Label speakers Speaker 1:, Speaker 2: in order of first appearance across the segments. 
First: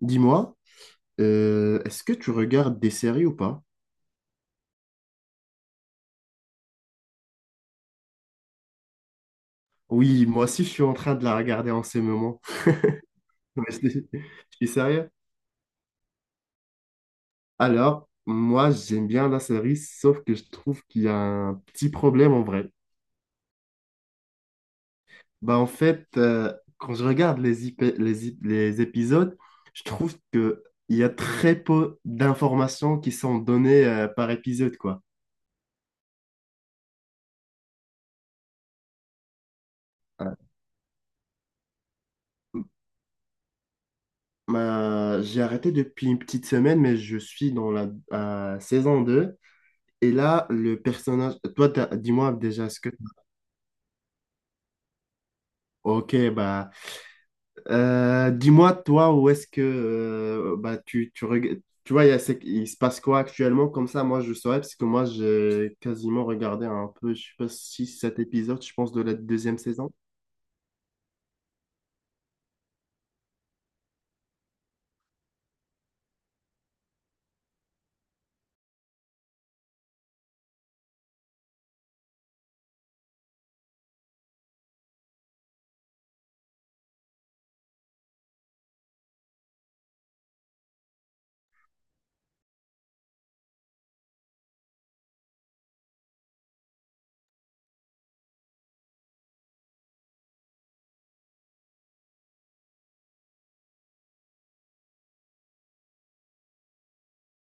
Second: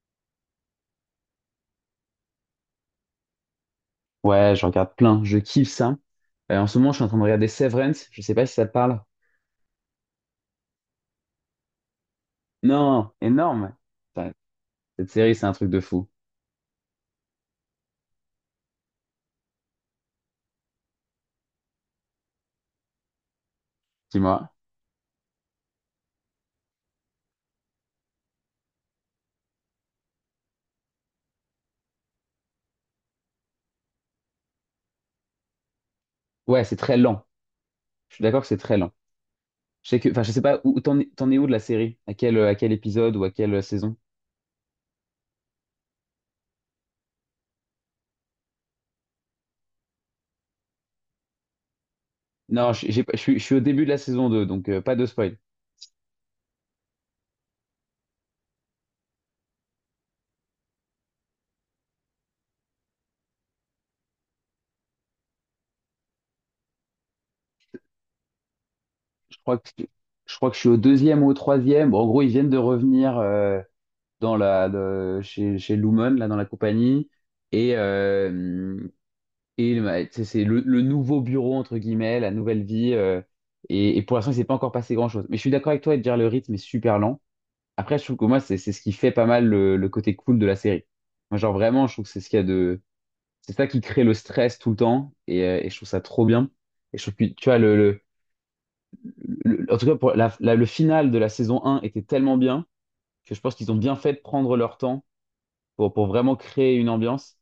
Speaker 1: Dis-moi, est-ce que tu regardes des séries ou pas?
Speaker 2: Ouais, je regarde plein. Je kiffe ça. En ce moment, je suis en train de regarder Severance. Je sais pas si ça te parle.
Speaker 1: Oui, moi aussi, je suis en train de la regarder en ce moment.
Speaker 2: Non,
Speaker 1: Ouais,
Speaker 2: énorme.
Speaker 1: Je
Speaker 2: Putain,
Speaker 1: suis
Speaker 2: cette
Speaker 1: sérieux.
Speaker 2: série, c'est un truc de fou.
Speaker 1: Alors, moi, j'aime bien la série, sauf que je trouve qu'il y a un petit problème en vrai.
Speaker 2: Dis-moi.
Speaker 1: Bah, en fait, quand je regarde les épisodes, je trouve que il y a très peu d'informations qui sont données par épisode, quoi.
Speaker 2: Ouais, c'est très lent. Je suis d'accord que c'est très lent. Je sais que, enfin, je
Speaker 1: Ouais.
Speaker 2: sais pas où t'en es où de la série? À quel épisode ou à quelle saison?
Speaker 1: Bah, j'ai arrêté depuis une petite semaine, mais je suis dans la saison 2. Et là, le personnage, toi, dis-moi déjà
Speaker 2: Non,
Speaker 1: ce
Speaker 2: je
Speaker 1: que.
Speaker 2: j'ai pas- je suis au début de la saison deux, donc pas de spoil.
Speaker 1: Ok, bah, dis-moi toi où est-ce que bah, tu vois, il, y a ce- il se passe quoi actuellement, comme ça, moi, je saurais, parce que moi, j'ai quasiment regardé un peu, je sais pas, 6, 7 épisodes, je pense, de la
Speaker 2: Je crois
Speaker 1: deuxième
Speaker 2: que,
Speaker 1: saison.
Speaker 2: je crois que je suis au deuxième ou au troisième. Bon, en gros, ils viennent de revenir dans la, chez, chez Lumon, là, dans la compagnie. Et, et tu c'est le nouveau bureau, entre guillemets, la nouvelle vie. Et pour l'instant, il s'est pas encore passé grand-chose. Mais je suis d'accord avec toi de dire le rythme est super lent. Après, je trouve que moi, c'est ce qui fait pas mal le côté cool de la série. Moi, genre vraiment, je trouve que c'est ce qu'il y a de... C'est ça qui crée le stress tout le temps. Et je trouve ça trop bien. Et je trouve que, tu vois, le, en tout cas, pour la, le final de la saison un était tellement bien que je pense qu'ils ont bien fait de prendre leur temps pour vraiment créer une ambiance.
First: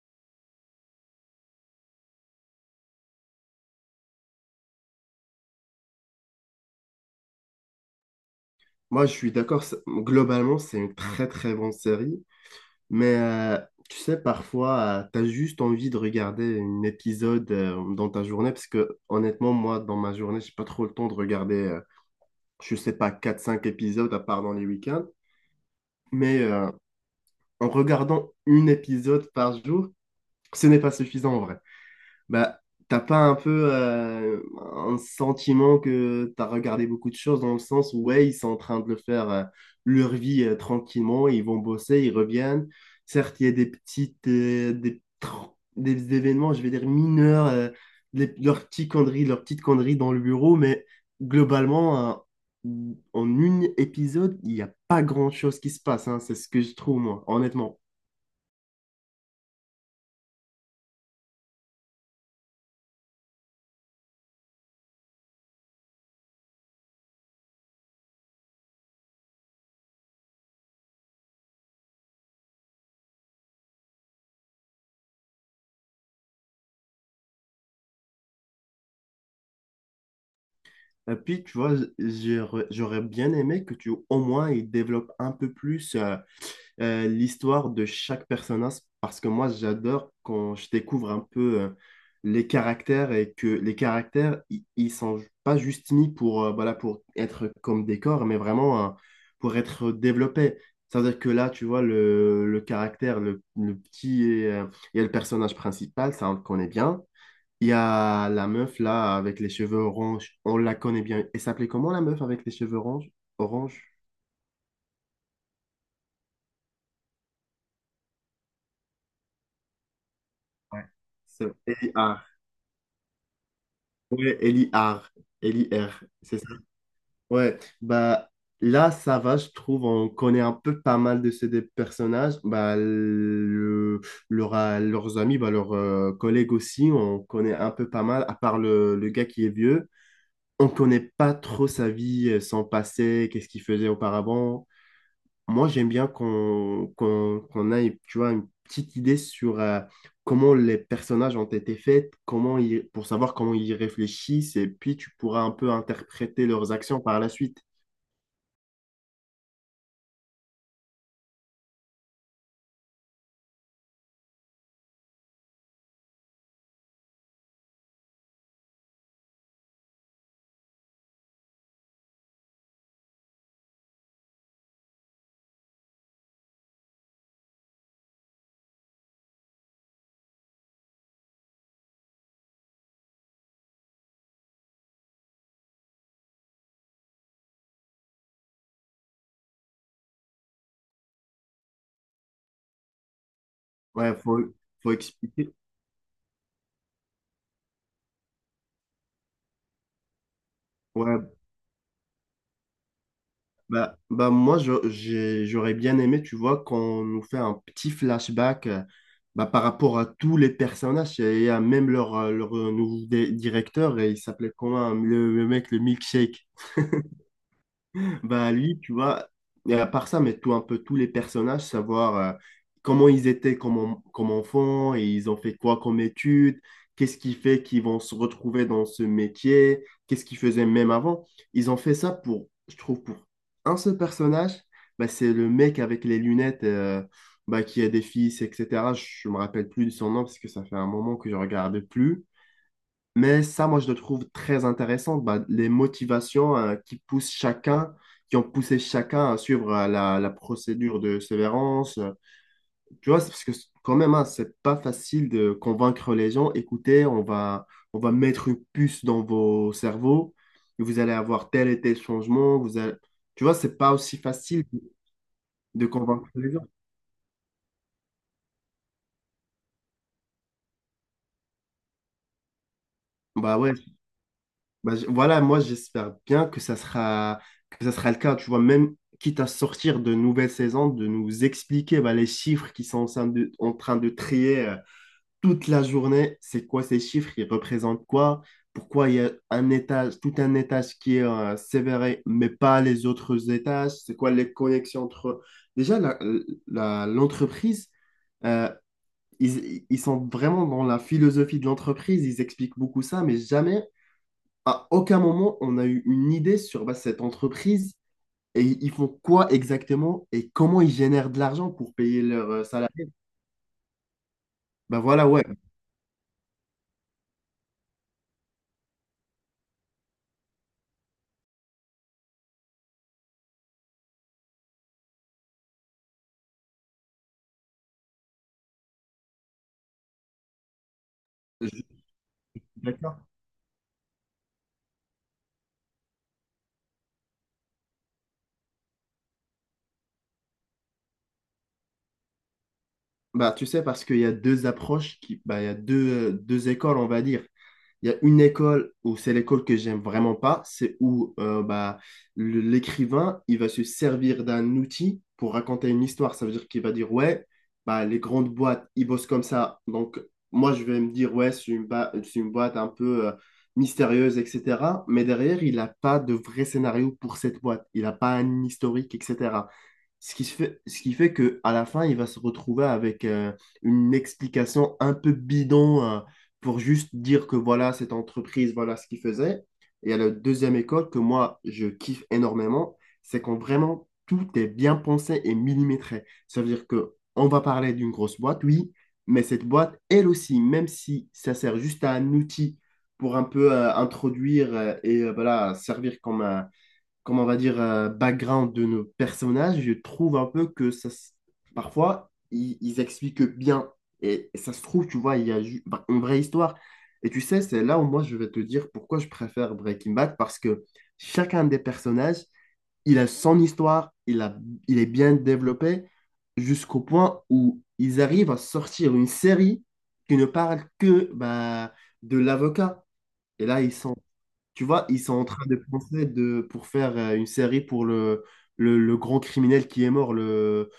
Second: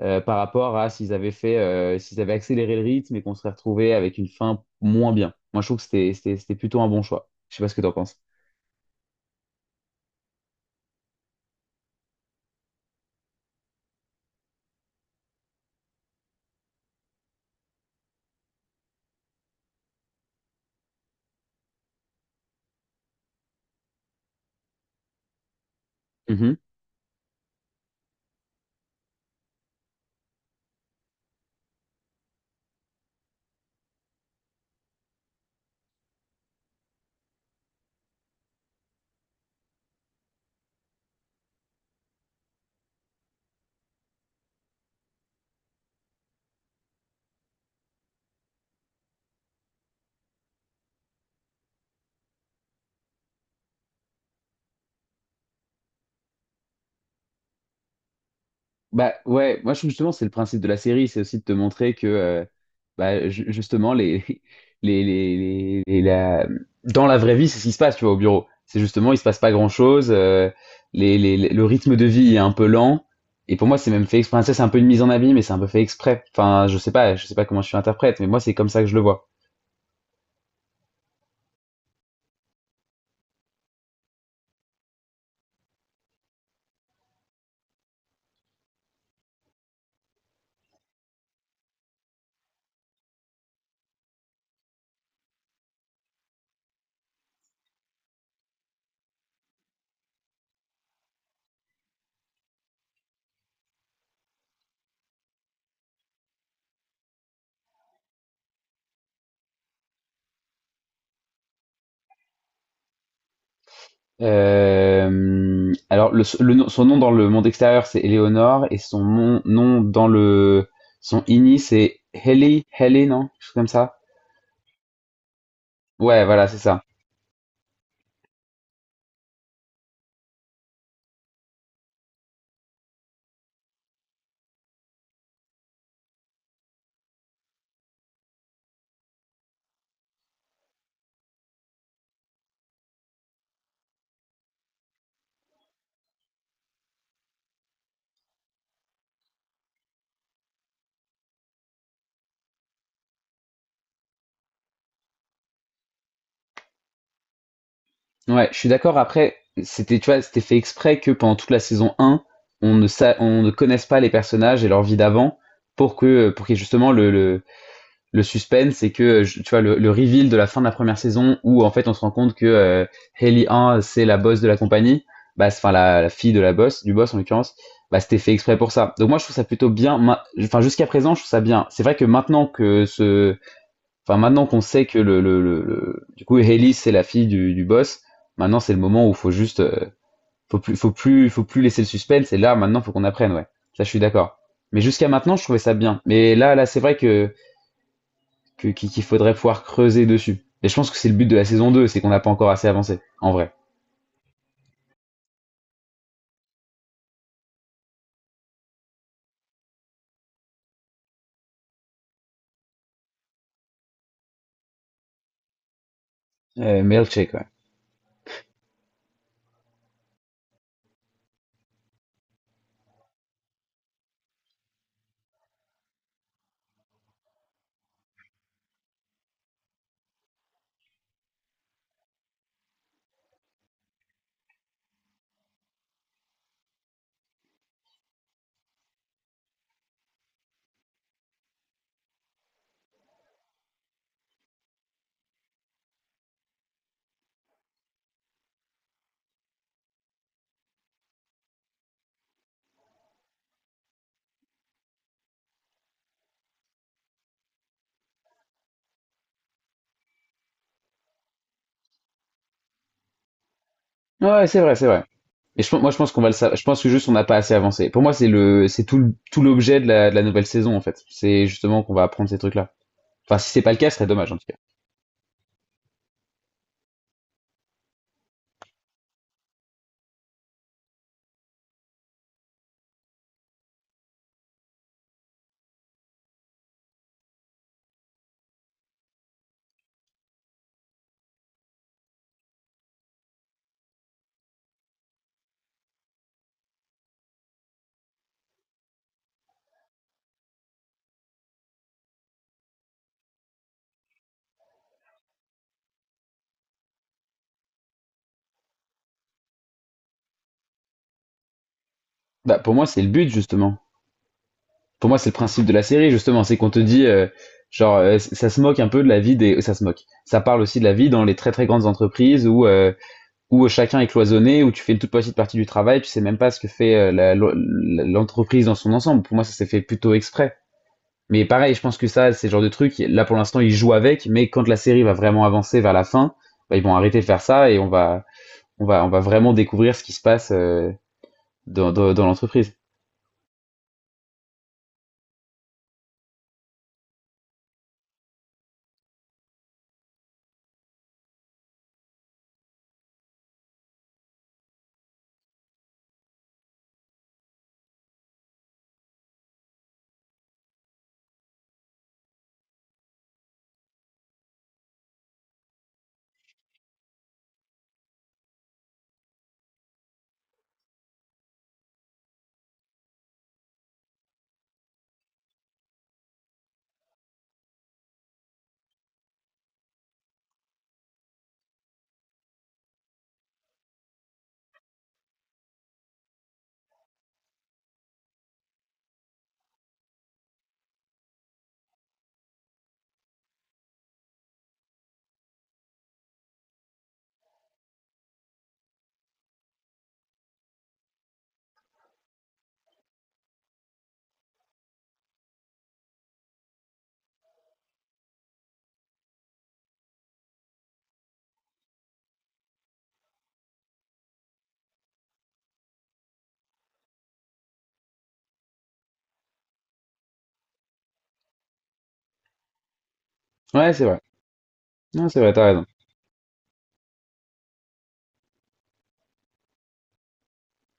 Speaker 2: Par rapport à s'ils avaient fait, s'ils avaient accéléré le rythme et qu'on serait retrouvé avec une fin moins bien. Moi, je trouve que c'était plutôt un bon choix. Je sais pas ce que t'en penses.
Speaker 1: Moi, je suis d'accord, globalement, c'est une très, très bonne série, mais tu sais, parfois, tu as juste envie de regarder un épisode dans ta journée, parce que honnêtement, moi, dans ma journée, j'ai pas trop le temps de regarder, je sais pas, quatre cinq épisodes à part dans les week-ends. Mais
Speaker 2: Mhm.
Speaker 1: en regardant un épisode par jour, ce n'est pas suffisant en vrai. Bah, t'as pas un peu un sentiment que t'as regardé beaucoup de choses dans le sens où, ouais, ils sont en train de le faire leur vie tranquillement, ils vont bosser, ils reviennent. Certes, il y a des petites, des événements, je vais dire mineurs, leurs petits conneries, leurs petites conneries dans le bureau, mais globalement, en un épisode, il n'y a pas grand-chose qui se passe, hein, c'est ce que je trouve, moi, honnêtement.
Speaker 2: Bah ouais, moi je trouve justement c'est le principe de la série, c'est aussi de te montrer que bah, justement les, la... dans la vraie vie c'est ce qui se passe tu vois au bureau. C'est justement il se passe pas grand-chose, les, le rythme de vie est un peu lent et pour moi c'est même fait exprès. Ça, c'est un peu une mise en abîme mais c'est un peu fait exprès. Enfin je sais pas comment je suis interprète mais moi c'est comme ça que je le vois.
Speaker 1: Et puis, tu vois, j'aurais bien aimé que tu, au moins, il développe un peu plus l'histoire de chaque personnage, parce que moi, j'adore quand je découvre un peu les caractères et que les caractères, ils sont pas juste mis pour, voilà, pour être comme des corps, mais vraiment pour être développés. C'est-à-dire que là, tu vois, le caractère, le petit et le personnage principal, ça, on le connaît bien. Il y a la meuf là avec les cheveux orange. On la connaît bien. Elle s'appelait comment la meuf avec les cheveux orange? Orange?
Speaker 2: Alors, le, son nom dans le monde extérieur, c'est Eleonore, et son nom dans le
Speaker 1: Ouais.
Speaker 2: son
Speaker 1: C'est
Speaker 2: ini,
Speaker 1: Ellie
Speaker 2: c'est
Speaker 1: R.
Speaker 2: Haley, Haley, non? Quelque chose comme ça.
Speaker 1: Ouais, Ellie R. Ellie R.
Speaker 2: Ouais,
Speaker 1: C'est
Speaker 2: voilà,
Speaker 1: ça.
Speaker 2: c'est ça.
Speaker 1: Ouais. Bah là, ça va, je trouve. On connaît un peu pas mal de ces des personnages. Bah leurs amis, bah, leurs collègues aussi, on connaît un peu pas mal. À part le gars qui est vieux, on connaît pas trop sa vie, son passé, qu'est-ce qu'il faisait auparavant. Moi, j'aime bien qu'on ait, tu vois, une petite idée sur comment les personnages ont été faits, comment ils, pour savoir comment ils réfléchissent, et puis tu pourras un peu interpréter leurs actions par la suite.
Speaker 2: Ouais, je suis d'accord. Après, c'était, tu vois, c'était fait exprès que pendant toute la saison un, on ne connaisse pas les personnages et leur vie d'avant pour que, pour qu'il y ait justement le, le suspense c'est que tu vois le reveal de la fin de la première saison où en fait on se rend compte que Hailey 1 c'est la boss de la compagnie bah enfin la fille de la boss du boss en l'occurrence bah c'était fait exprès pour ça donc moi je trouve ça plutôt bien enfin jusqu'à présent je trouve ça bien c'est vrai que maintenant que ce enfin maintenant qu'on sait que le du coup Hailey c'est la fille du boss maintenant c'est le moment où faut juste faut plus laisser le suspense et là maintenant faut qu'on apprenne ouais ça je suis
Speaker 1: Ouais,
Speaker 2: d'accord
Speaker 1: faut,
Speaker 2: mais
Speaker 1: faut
Speaker 2: jusqu'à maintenant je
Speaker 1: expliquer.
Speaker 2: trouvais ça bien mais là là c'est vrai que qu'il faudrait pouvoir creuser dessus. Et je pense que c'est le but
Speaker 1: Ouais,
Speaker 2: de la saison 2, c'est qu'on n'a pas encore assez avancé, en vrai.
Speaker 1: bah moi, j'aurais bien aimé, tu vois, qu'on nous fait un petit flashback bah, par rapport à tous les personnages et à même leur nouveau directeur, et il s'appelait comment, le mec, le milkshake.
Speaker 2: Mais check, ouais.
Speaker 1: Bah lui, tu vois, et à part ça, mais tout un peu tous les personnages, savoir comment ils étaient comme, comme enfants, et ils ont fait quoi comme études, qu'est-ce qui fait qu'ils vont se retrouver dans ce métier, qu'est-ce qu'ils faisaient même avant. Ils ont fait ça pour, je trouve, pour un seul personnage, bah, c'est le mec avec les lunettes bah, qui a des fils, etc. Je me rappelle plus de son nom parce que ça fait un moment que je regarde plus. Mais ça, moi, je le trouve très intéressant, bah, les motivations qui poussent chacun, qui ont poussé chacun à suivre la procédure de sévérance. Tu vois, c'est parce que quand même, hein, c'est pas facile de convaincre les gens, écoutez, on va, mettre une puce dans vos cerveaux, et vous allez avoir tel et tel changement, vous allez. Tu vois, c'est pas aussi
Speaker 2: Ouais, c'est
Speaker 1: facile
Speaker 2: vrai, c'est vrai. Et je,
Speaker 1: de
Speaker 2: moi, je pense qu'on va
Speaker 1: convaincre
Speaker 2: le
Speaker 1: les
Speaker 2: savoir. Je
Speaker 1: gens.
Speaker 2: pense que juste on n'a pas assez avancé. Pour moi, c'est le, c'est tout, tout l'objet de la nouvelle saison, en fait. C'est justement qu'on va apprendre ces trucs-là. Enfin, si
Speaker 1: Bah
Speaker 2: c'est pas
Speaker 1: ouais,
Speaker 2: le cas, ce serait dommage, en tout cas.
Speaker 1: bah, voilà, moi j'espère bien que ça sera le cas, tu vois, même quitte à sortir de nouvelles saisons, de nous expliquer bah, les chiffres qui sont en train de trier toute la journée, c'est quoi ces chiffres, ils représentent quoi, pourquoi il y a un étage, tout un étage qui est sévéré, mais pas les autres étages, c'est quoi les connexions entre eux. Déjà, l'entreprise... euh, ils sont vraiment dans la philosophie de l'entreprise, ils expliquent beaucoup ça, mais jamais à aucun moment on a eu une idée sur bah, cette entreprise et ils font quoi exactement et comment ils génèrent de l'argent pour payer leurs
Speaker 2: Bah, pour moi, c'est le
Speaker 1: salariés.
Speaker 2: but, justement.
Speaker 1: Bah
Speaker 2: Pour moi,
Speaker 1: voilà,
Speaker 2: c'est le
Speaker 1: ouais,
Speaker 2: principe de la série, justement. C'est qu'on te dit, genre, ça se moque un peu de la vie des, ça se moque. Ça parle aussi de la vie dans les très très grandes entreprises où où chacun est cloisonné, où tu fais une toute petite partie du travail, tu sais même pas ce que fait l'entreprise dans son ensemble. Pour moi, ça s'est fait plutôt exprès. Mais
Speaker 1: je
Speaker 2: pareil, je
Speaker 1: suis
Speaker 2: pense que ça, c'est le genre de truc,
Speaker 1: d'accord.
Speaker 2: là pour l'instant, ils jouent avec, mais quand la série va vraiment avancer vers la fin, bah, ils vont arrêter de faire ça et on va vraiment découvrir ce qui se passe dans l'entreprise.
Speaker 1: Bah tu sais, parce qu'il y a deux approches, qui, bah, il y a deux, deux écoles, on va dire. Il y a une école où c'est l'école que j'aime vraiment pas, c'est où bah, l'écrivain, il va se servir d'un outil pour raconter une histoire. Ça veut dire qu'il va dire, ouais, bah, les grandes boîtes, ils bossent comme ça. Donc, moi, je vais me dire, ouais, c'est une boîte un peu mystérieuse, etc. Mais derrière, il n'a pas de vrai scénario pour cette boîte. Il n'a pas un historique, etc. Ce qui se fait, ce qui fait que à la fin, il va se retrouver avec une explication un peu bidon pour juste dire que voilà, cette entreprise, voilà ce qu'il faisait. Et à la deuxième école que moi, je kiffe énormément, c'est quand vraiment tout est bien pensé et millimétré. Ça veut dire que on va parler d'une grosse boîte, oui, mais cette boîte, elle aussi, même si ça sert juste à un outil pour un peu introduire et voilà, servir comme un, comment on va dire, background de nos personnages, je trouve un peu que ça, parfois, ils expliquent bien. Et ça se trouve, tu vois, il y a bah, une vraie histoire. Et tu sais, c'est là où moi, je vais te dire pourquoi je préfère Breaking Bad, parce que chacun des personnages, il a son histoire, il est bien développé, jusqu'au point où ils arrivent à sortir une série qui ne parle que bah, de l'avocat. Et là,
Speaker 2: Ouais,
Speaker 1: ils
Speaker 2: c'est
Speaker 1: sont
Speaker 2: vrai.
Speaker 1: tu vois, ils
Speaker 2: Non,
Speaker 1: sont
Speaker 2: c'est
Speaker 1: en
Speaker 2: vrai, t'as
Speaker 1: train de
Speaker 2: raison.
Speaker 1: penser de, pour faire une série pour le- le grand criminel qui est mort, le,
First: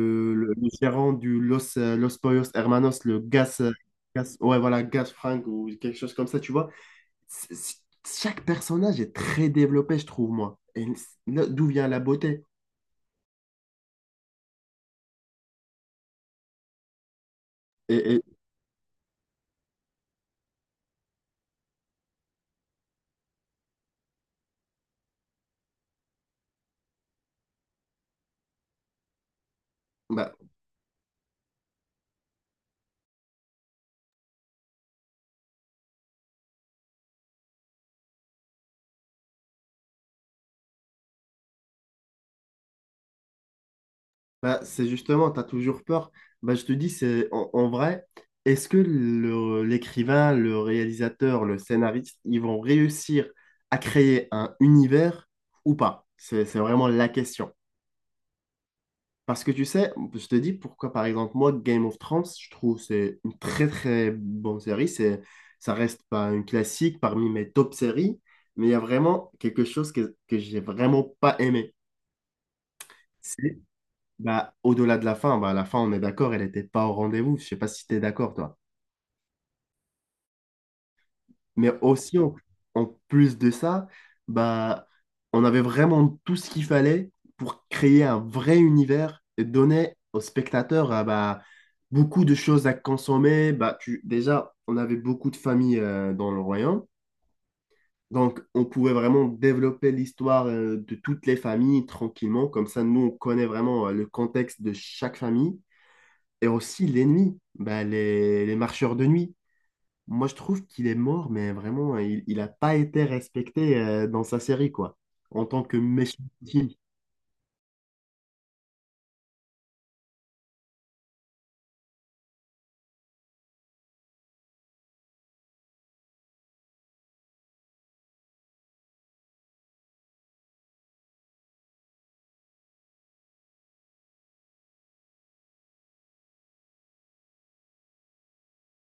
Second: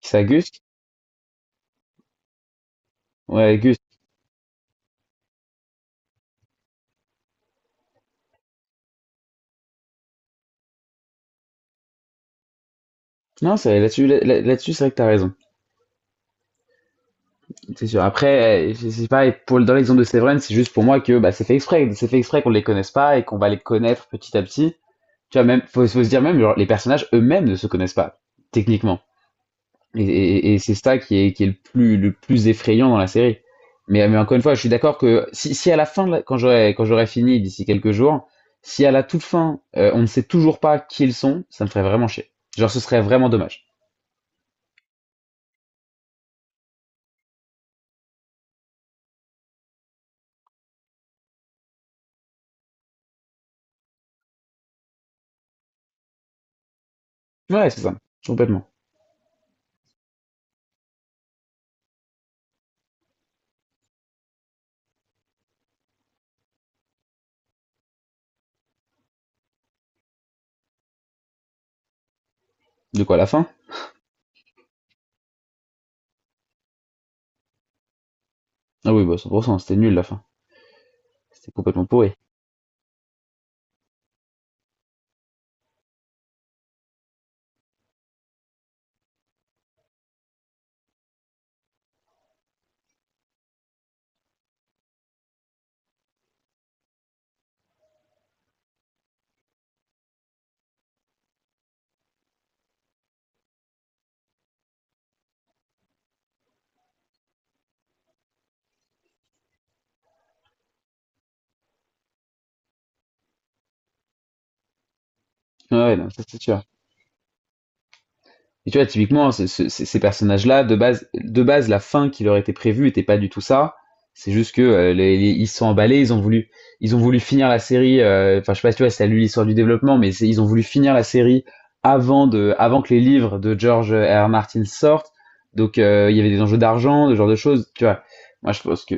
Speaker 2: C'est à Gus?
Speaker 1: le- le gérant du Los, Los Pollos Hermanos, le
Speaker 2: Ouais,
Speaker 1: Gas,
Speaker 2: Gus.
Speaker 1: Ouais, voilà, Gas Frank ou quelque chose comme ça, tu vois. C'est- c'est- Chaque personnage est très développé, je trouve, moi. Et là, d'où vient la beauté?
Speaker 2: Non, c'est vrai, là-dessus, c'est vrai que t'as raison. C'est sûr.
Speaker 1: Et, et,
Speaker 2: Après, je sais pas, et pour, dans l'exemple de Severance, c'est juste pour moi que bah, c'est fait exprès. C'est fait exprès qu'on les connaisse pas et qu'on va les connaître petit à petit. Tu vois, même, faut se dire même, genre, les personnages eux-mêmes ne se connaissent pas, techniquement. Et,
Speaker 1: bah,
Speaker 2: et c'est ça qui est le plus effrayant dans la série. Mais encore une fois, je suis d'accord que si, si à la fin, quand j'aurai fini d'ici quelques jours, si à la toute fin, on ne sait toujours pas qui ils sont, ça me ferait vraiment chier. Genre, ce serait vraiment dommage.
Speaker 1: Bah, c'est justement, tu as toujours peur. Bah, je te dis, c'est en vrai, est-ce que l'écrivain, le réalisateur, le scénariste, ils vont réussir à créer un univers ou pas? C'est vraiment la question.
Speaker 2: Ouais, c'est ça. Complètement.
Speaker 1: Parce que tu sais, je te dis pourquoi, par exemple, moi, Game of Thrones, je trouve c'est une très très bonne série. Ça reste pas une classique parmi mes top séries, mais il y a vraiment quelque chose que j'ai vraiment pas aimé.
Speaker 2: De quoi, la fin?
Speaker 1: Bah, au-delà de la fin, bah, à la fin, on est d'accord, elle n'était pas au rendez-vous. Je sais pas si tu es d'accord, toi.
Speaker 2: Ah oui, bah, 100%, c'était nul la fin. C'était
Speaker 1: Mais
Speaker 2: complètement pourri.
Speaker 1: aussi, en plus de ça, bah, on avait vraiment tout ce qu'il fallait pour créer un vrai univers et donner aux spectateurs ah, bah, beaucoup de choses à consommer. Bah, déjà, on avait beaucoup de familles dans le royaume. Donc, on pouvait vraiment développer l'histoire de toutes les familles tranquillement. Comme ça, nous, on connaît vraiment le contexte de chaque famille. Et aussi l'ennemi, bah, les marcheurs de nuit. Moi, je trouve qu'il est mort, mais vraiment, il a pas été respecté dans sa série, quoi, en tant que
Speaker 2: Ouais, non, ça
Speaker 1: méchant
Speaker 2: c'est sûr.
Speaker 1: ultime.
Speaker 2: Et tu vois, typiquement, ces personnages-là, de base, la fin qui leur était prévue était pas du tout ça. C'est juste que ils se sont emballés, ils ont voulu finir la série. Enfin, je sais pas si tu vois, si t'as lu l'histoire du développement, mais ils ont voulu finir la série avant de, avant que les livres de George R. Martin sortent. Donc, il y avait des enjeux d'argent, ce genre de choses. Tu vois, moi,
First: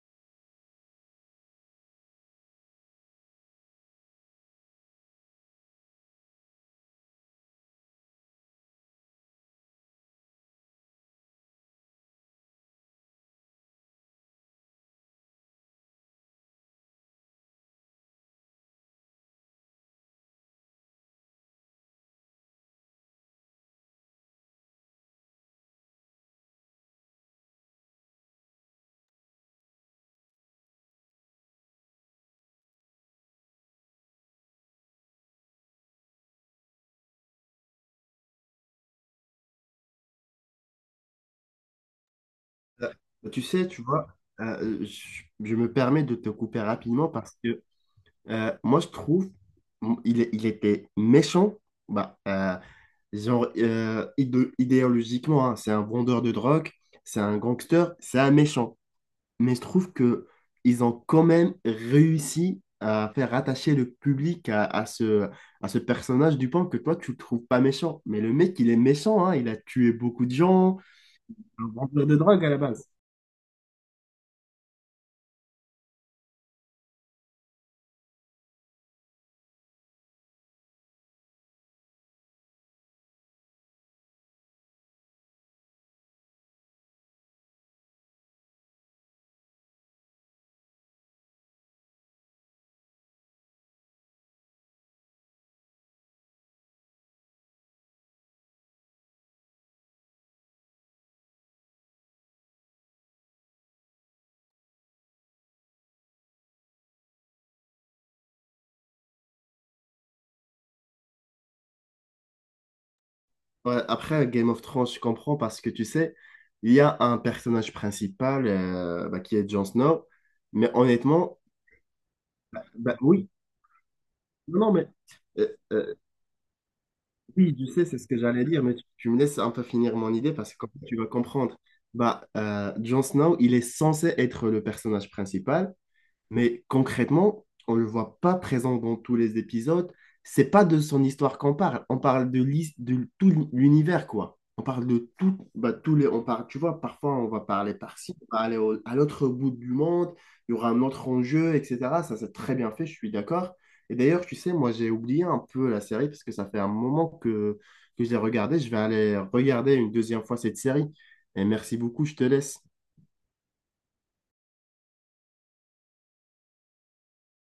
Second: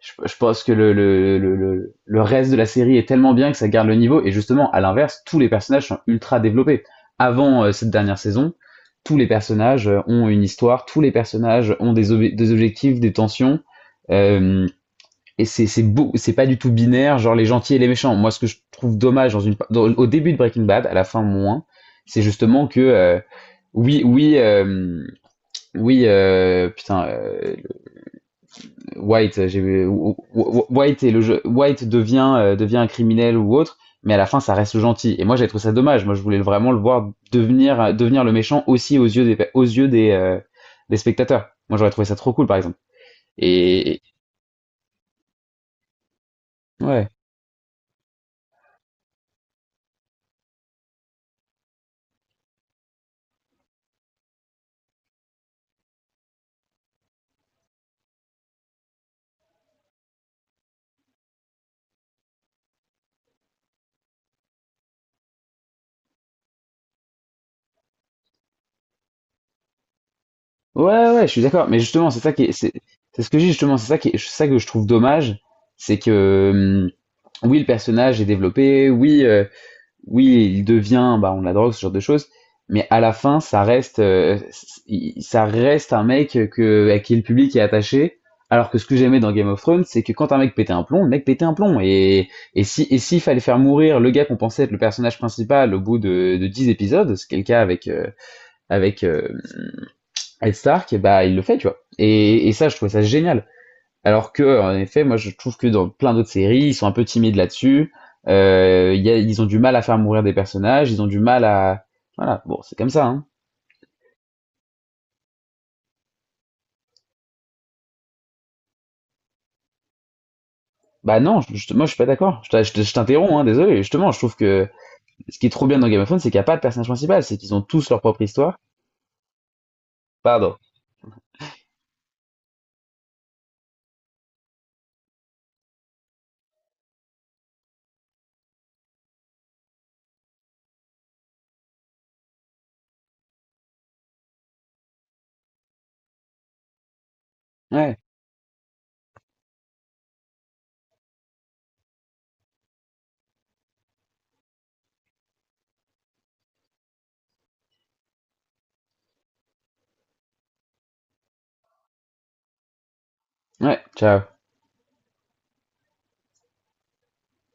Speaker 2: je pense que le reste de la série est tellement bien que ça garde le niveau. Et justement, à l'inverse, tous les personnages sont ultra développés avant cette dernière saison tous les personnages ont une histoire, tous les personnages ont des, des objectifs, des tensions. euh, et c'est beau, c'est pas du tout binaire, genre les gentils et les méchants. Moi, ce que je trouve dommage dans une, au début de Breaking Bad, à la fin moins, c'est justement que oui, oui, oui, putain, White, White est le jeu, White devient devient un criminel ou autre, mais à la fin ça reste le gentil. Et moi j'ai trouvé ça dommage. Moi je voulais vraiment le voir devenir devenir le méchant aussi aux yeux des aux yeux des des spectateurs. Moi j'aurais trouvé ça trop cool par exemple.
Speaker 1: Euh, Tu sais, tu
Speaker 2: Et
Speaker 1: vois, je me permets de te couper rapidement
Speaker 2: ouais,
Speaker 1: parce que moi, je trouve il était méchant, bah, genre, idéologiquement, hein, c'est un vendeur de drogue, c'est un gangster, c'est un méchant. Mais je trouve que ils ont quand même réussi à faire attacher le public à ce personnage Dupin que toi, tu le trouves pas méchant. Mais le mec, il est méchant, hein, il a tué beaucoup de gens.
Speaker 2: ouais ouais, je suis d'accord.
Speaker 1: Un
Speaker 2: Mais
Speaker 1: vendeur
Speaker 2: justement
Speaker 1: de
Speaker 2: c'est ça
Speaker 1: drogue
Speaker 2: qui
Speaker 1: à
Speaker 2: est-
Speaker 1: la base.
Speaker 2: c'est ce que je justement c'est ça qui est, c'est ça que je trouve dommage, c'est que oui le personnage est développé, oui, il devient, bah, on la drogue, ce genre de choses. Mais à la fin, ça reste, ça reste un mec que, à qui le public est attaché. Alors que ce que j'aimais dans Game of Thrones, c'est que quand un mec pétait un plomb, le mec pétait un plomb. Et si, et s'il fallait faire mourir le gars qu'on pensait être le personnage principal au bout de 10 épisodes, c'est le cas avec, avec Ed Stark, bah, il le fait, tu vois. Et ça, je trouvais ça génial. Alors que, en effet, moi je trouve que dans plein d'autres séries, ils sont un peu timides là-dessus. Ils ont du mal à faire mourir des personnages, ils ont du mal à... Voilà, bon, c'est comme ça, hein.
Speaker 1: Ouais, après, Game of Thrones, je comprends parce que tu sais, il y a un personnage principal bah, qui est Jon Snow, mais
Speaker 2: Bah
Speaker 1: honnêtement,
Speaker 2: non, moi je suis pas d'accord. Je
Speaker 1: bah, oui,
Speaker 2: t'interromps, hein, désolé. Justement, je trouve
Speaker 1: non,
Speaker 2: que
Speaker 1: non, mais
Speaker 2: ce qui
Speaker 1: euh,
Speaker 2: est trop bien dans
Speaker 1: euh,
Speaker 2: Game of Thrones, c'est qu'il n'y a pas de personnage principal, c'est qu'ils
Speaker 1: Oui,
Speaker 2: ont
Speaker 1: tu sais,
Speaker 2: tous
Speaker 1: c'est
Speaker 2: leur
Speaker 1: ce que
Speaker 2: propre
Speaker 1: j'allais
Speaker 2: histoire.
Speaker 1: dire, mais tu me laisses un peu finir mon idée parce
Speaker 2: Pardon.
Speaker 1: que comme ça, tu vas comprendre. Bah, Jon Snow, il est censé être le personnage principal, mais concrètement, on ne le voit pas présent dans tous les épisodes. C'est pas de son histoire qu'on parle. On parle de tout l'univers, quoi. On parle de tout, bah, tous les, on parle, tu vois, parfois on va parler
Speaker 2: Ouais,
Speaker 1: par-ci, on va aller à l'autre bout du monde, il y aura un autre enjeu, etc. Ça, c'est très bien fait, je suis d'accord. Et d'ailleurs, tu sais, moi, j'ai oublié un peu la série parce que ça fait un moment que je l'ai regardée. Je vais aller regarder une deuxième fois cette série. Et merci beaucoup, je te laisse.
Speaker 2: ouais, ciao.